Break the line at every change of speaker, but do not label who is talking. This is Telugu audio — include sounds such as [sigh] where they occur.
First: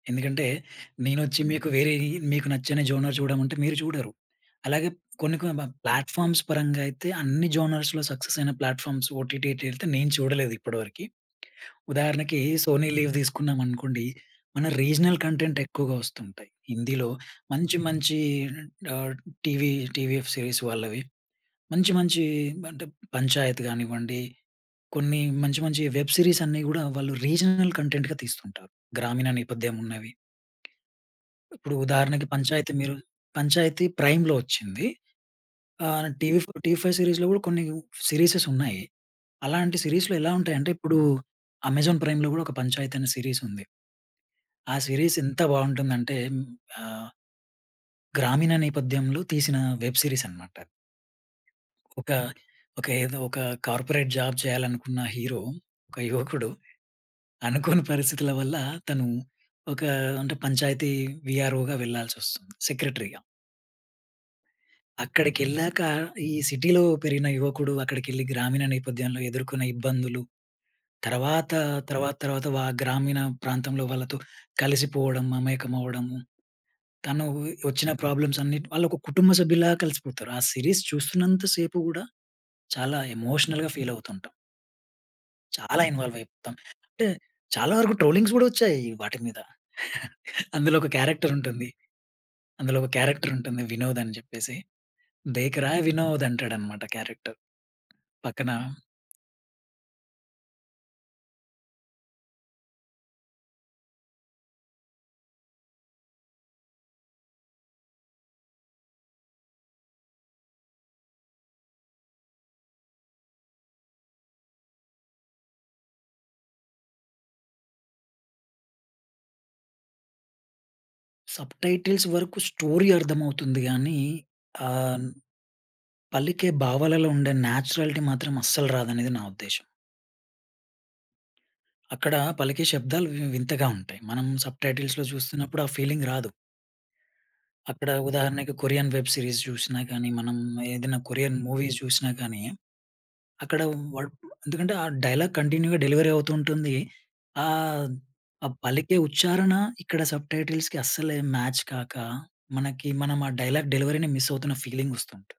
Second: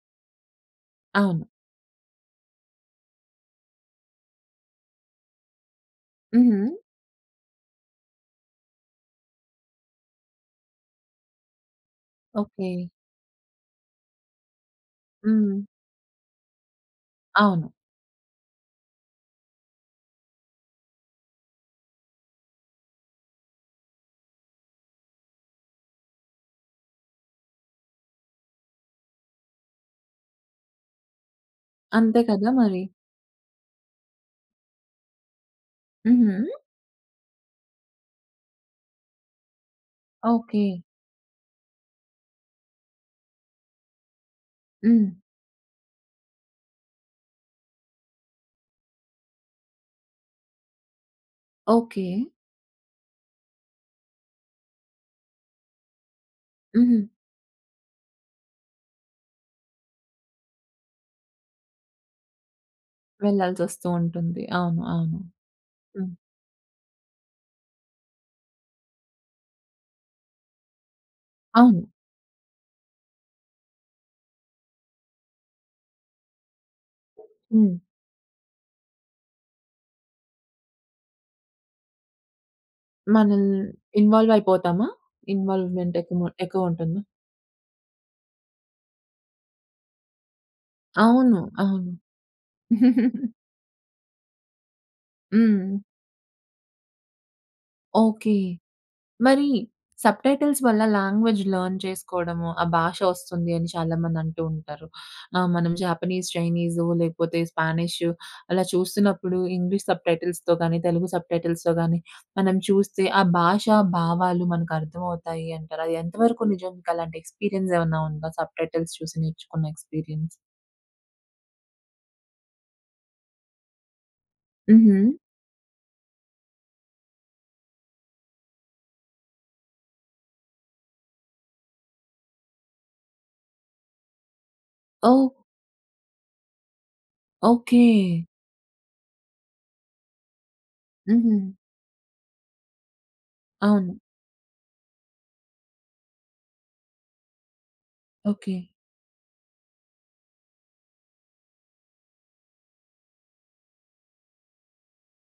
ఎందుకంటే నేనొచ్చి
అవును.
మీకు వేరేయి మీకు నచ్చని జోనర్ జూడమంటే మీరు జూడరు. అలాగే కొన్ని కొన్ని బం ప్లాట్‌ఫామ్స్
హుహు.
పరంగా అయితే అన్ని జోనర్స్‌లో సక్సెస్ అయిన ప్లాట్‌ఫామ్స్ ఓటీటీటీల్తే నేను చూడలేదు ఇప్పడివరకి. ఉదాహరణకి సోనీ
ఓకే.
లీవ్ దీసుకున్నామనుకోండి, మన రీజనల్ కంటెంట్
హ్మ్.
ఎక్కువగా వస్తుంటయి. హిందీలో
అవును.
మంచి మంచి ఆహ్, టీవీ టీవీఎఫ్ సీరీస్ వాళ్ళవి. మంచి మంచి అంటే, పంచాయత్ గానివ్వండి. కొన్ని మంచి మంచి వెబ్ సీరీస్ అన్నీ గూడా వాళ్ళు రీజనల్ కంటెంట్‌గా తీస్తుంటారు. గ్రామీణ నేపథ్యం ఉన్నవి. ఇప్పుడు
అంతే
ఉదాహరణకి
కదా
పంచాయతి
మరి.
మీరు పంచాయతీ ప్రైమ్‌లో వచ్చింది. ఆహ్, టీవీ ఫో
హుహు.
టీవీ ఫైవ్ సీరీస్‌లో గూడా కొన్ని సీరీసెస్ ఉన్నాయి. అలాంటి సీరీస్‌లో ఎలా ఉంటాయంటే
ఓకే.
ఇప్పుడు అమెజాన్ ప్రైమ్‌లో గూడా ఒక పంచాయత్ అనే సీరీస్ ఉంది. ఆ
హ్మ్.
సిరీస్ ఎంత బావుంటుందంటే హ్మ్. ఆహ్ గ్రామీణ నేపథ్యంలో తీసిన వెబ్ సీరీస్ అనమాట.
ఓకే.
ఒక, ఒక ఏదో ఒక కార్పొరేట్ జాబ్ చేయాలనుకున్న హీరో, ఒక యువకుడు,
హుహు.
అనుకోని పరిస్థితుల వల్ల తను ఒక అంటే పంచాయతీ వీఆర్‌ఓ‌గా వెళ్ళాల్సి ఒస్తుంది. సెక్రట్రిగా.
వెళ్ళాల్సి వస్తూ ఉంటుంది. అవును. అవును.
అక్కడికెళ్ళాక
హ్మ్.
ఈ సిటీలో పెరిగిన యువకుడు అక్కడికెళ్ళి గ్రామీణ నేపథ్యంలో ఎదుర్కొన్న ఇబ్బందులు, తరవాత,
అవును.
తర్వాత, తర్వాత వా గ్రామీణ ప్రాంతంలో వాళ్ళతో కలిసిపోవడం, మమేకం అవ్వడము, తనూవి
హ్మ్.
వచ్చిన ప్రాబ్లమ్స్ అన్నిటి వాళ్ళు ఒక కుటుంబ సభ్యుల్లా కలిసిపోతారు. ఆ సిరీస్ చూస్తున్నంత సేపు గూడా చాలా
మనల్
ఎమోషనల్‌గా ఫీల్ అవుతుంటాం.
ఇన్‌వాల్వ్ అయిపోతామా?
చాలా
ఇన్‌వాల్వ్‌మెంట్
ఇన్‌వాల్వ్
ఎకుమా
అయిపోతాం.
ఎక్కువుంటుందా?
అంటే చాలా వరకు ట్రోలింగ్స్ గూడా వచ్చాయి వాటి మీద. [chuckles] అందులో ఒక క్యారెక్టర్
అవును.
ఉంటుంది,
అవును.
అందులో ఒక క్యారెక్టర్
[giggles]
ఉంటుంది. 'వినోద్' అని జెప్పేసి, దేకరా
హ్మ్.
వినోద్! అంటాడనమాట క్యారెక్టర్.
ఓకే.
పక్కన
మరి సబ్ టైటిల్స్ వల్ల లాంగ్వేజ్ లెర్న్ చేసుకోవడము, ఆ భాష వస్తుంది, అని చాలా మంది అంటూ ఉంటారు. ఆ! మనం జాపనీస్, చైనీసో లేకపోతే స్పానిషు అలా చూస్తున్నప్పుడు ఇంగ్లీష్ సబ్ టైటిల్స్‌తో గాని, తెలుగు సబ్ టైటిల్స్‌తో గాని మనం చూస్తే ఆ భాషా భావాలు మనకు అర్థమవుతాయి అంటారా? అది ఎంత వరకు నిజం? మీకు అలాంటి ఎక్స్‌పీరియన్స్ ఏవన్నా ఉందా సబ్ టైటిల్స్ చూసి నేర్చుకున్న ఎక్స్‌పీరియన్స్?
సబ్ టైటిల్స్ వరుకు స్టోరీ అర్థమవుతుంది గానీ, ఆహ్,
హుహు.
పలికే భావాలలో ఉండే న్యాచురాలిటీ మాత్రం అస్సలు రాదనేది నా ఉద్దేశ్యం. అక్కడ పలికే శబ్దాలు వి వింతగా ఉంటాయి. మనం సబ్ టైటిల్స్‌లో
ఓహ్!
జూస్తున్నప్పుడు ఆ ఫీలింగ్ రాదు.
ఓకే.
అక్కడ ఉదాహరణకి కొరియన్ వెబ్ సీరీస్ జూసినా గానీ మనం ఏదన్నా కొరియన్
హుహు.
మూవీస్ జూసినా కానీ, అక్కడ
అవును.
వాడు ఎందుకంటే ఆ డైలాగ్ కంటిన్యూ‌గా డెలివరీ అవుతూ ఉంటుంది. ఆహ్, ఆ
ఓకే.
పలికే ఉచ్చారణ ఇక్కడ సబ్ టైటిల్స్‌కి అస్సలేం మ్యాచ్ కాక, మనకి మనం ఆ డైలాగ్ డెలివరీ‌ని మిస్ అవుతున్న ఫీలింగ్ వస్తుంటు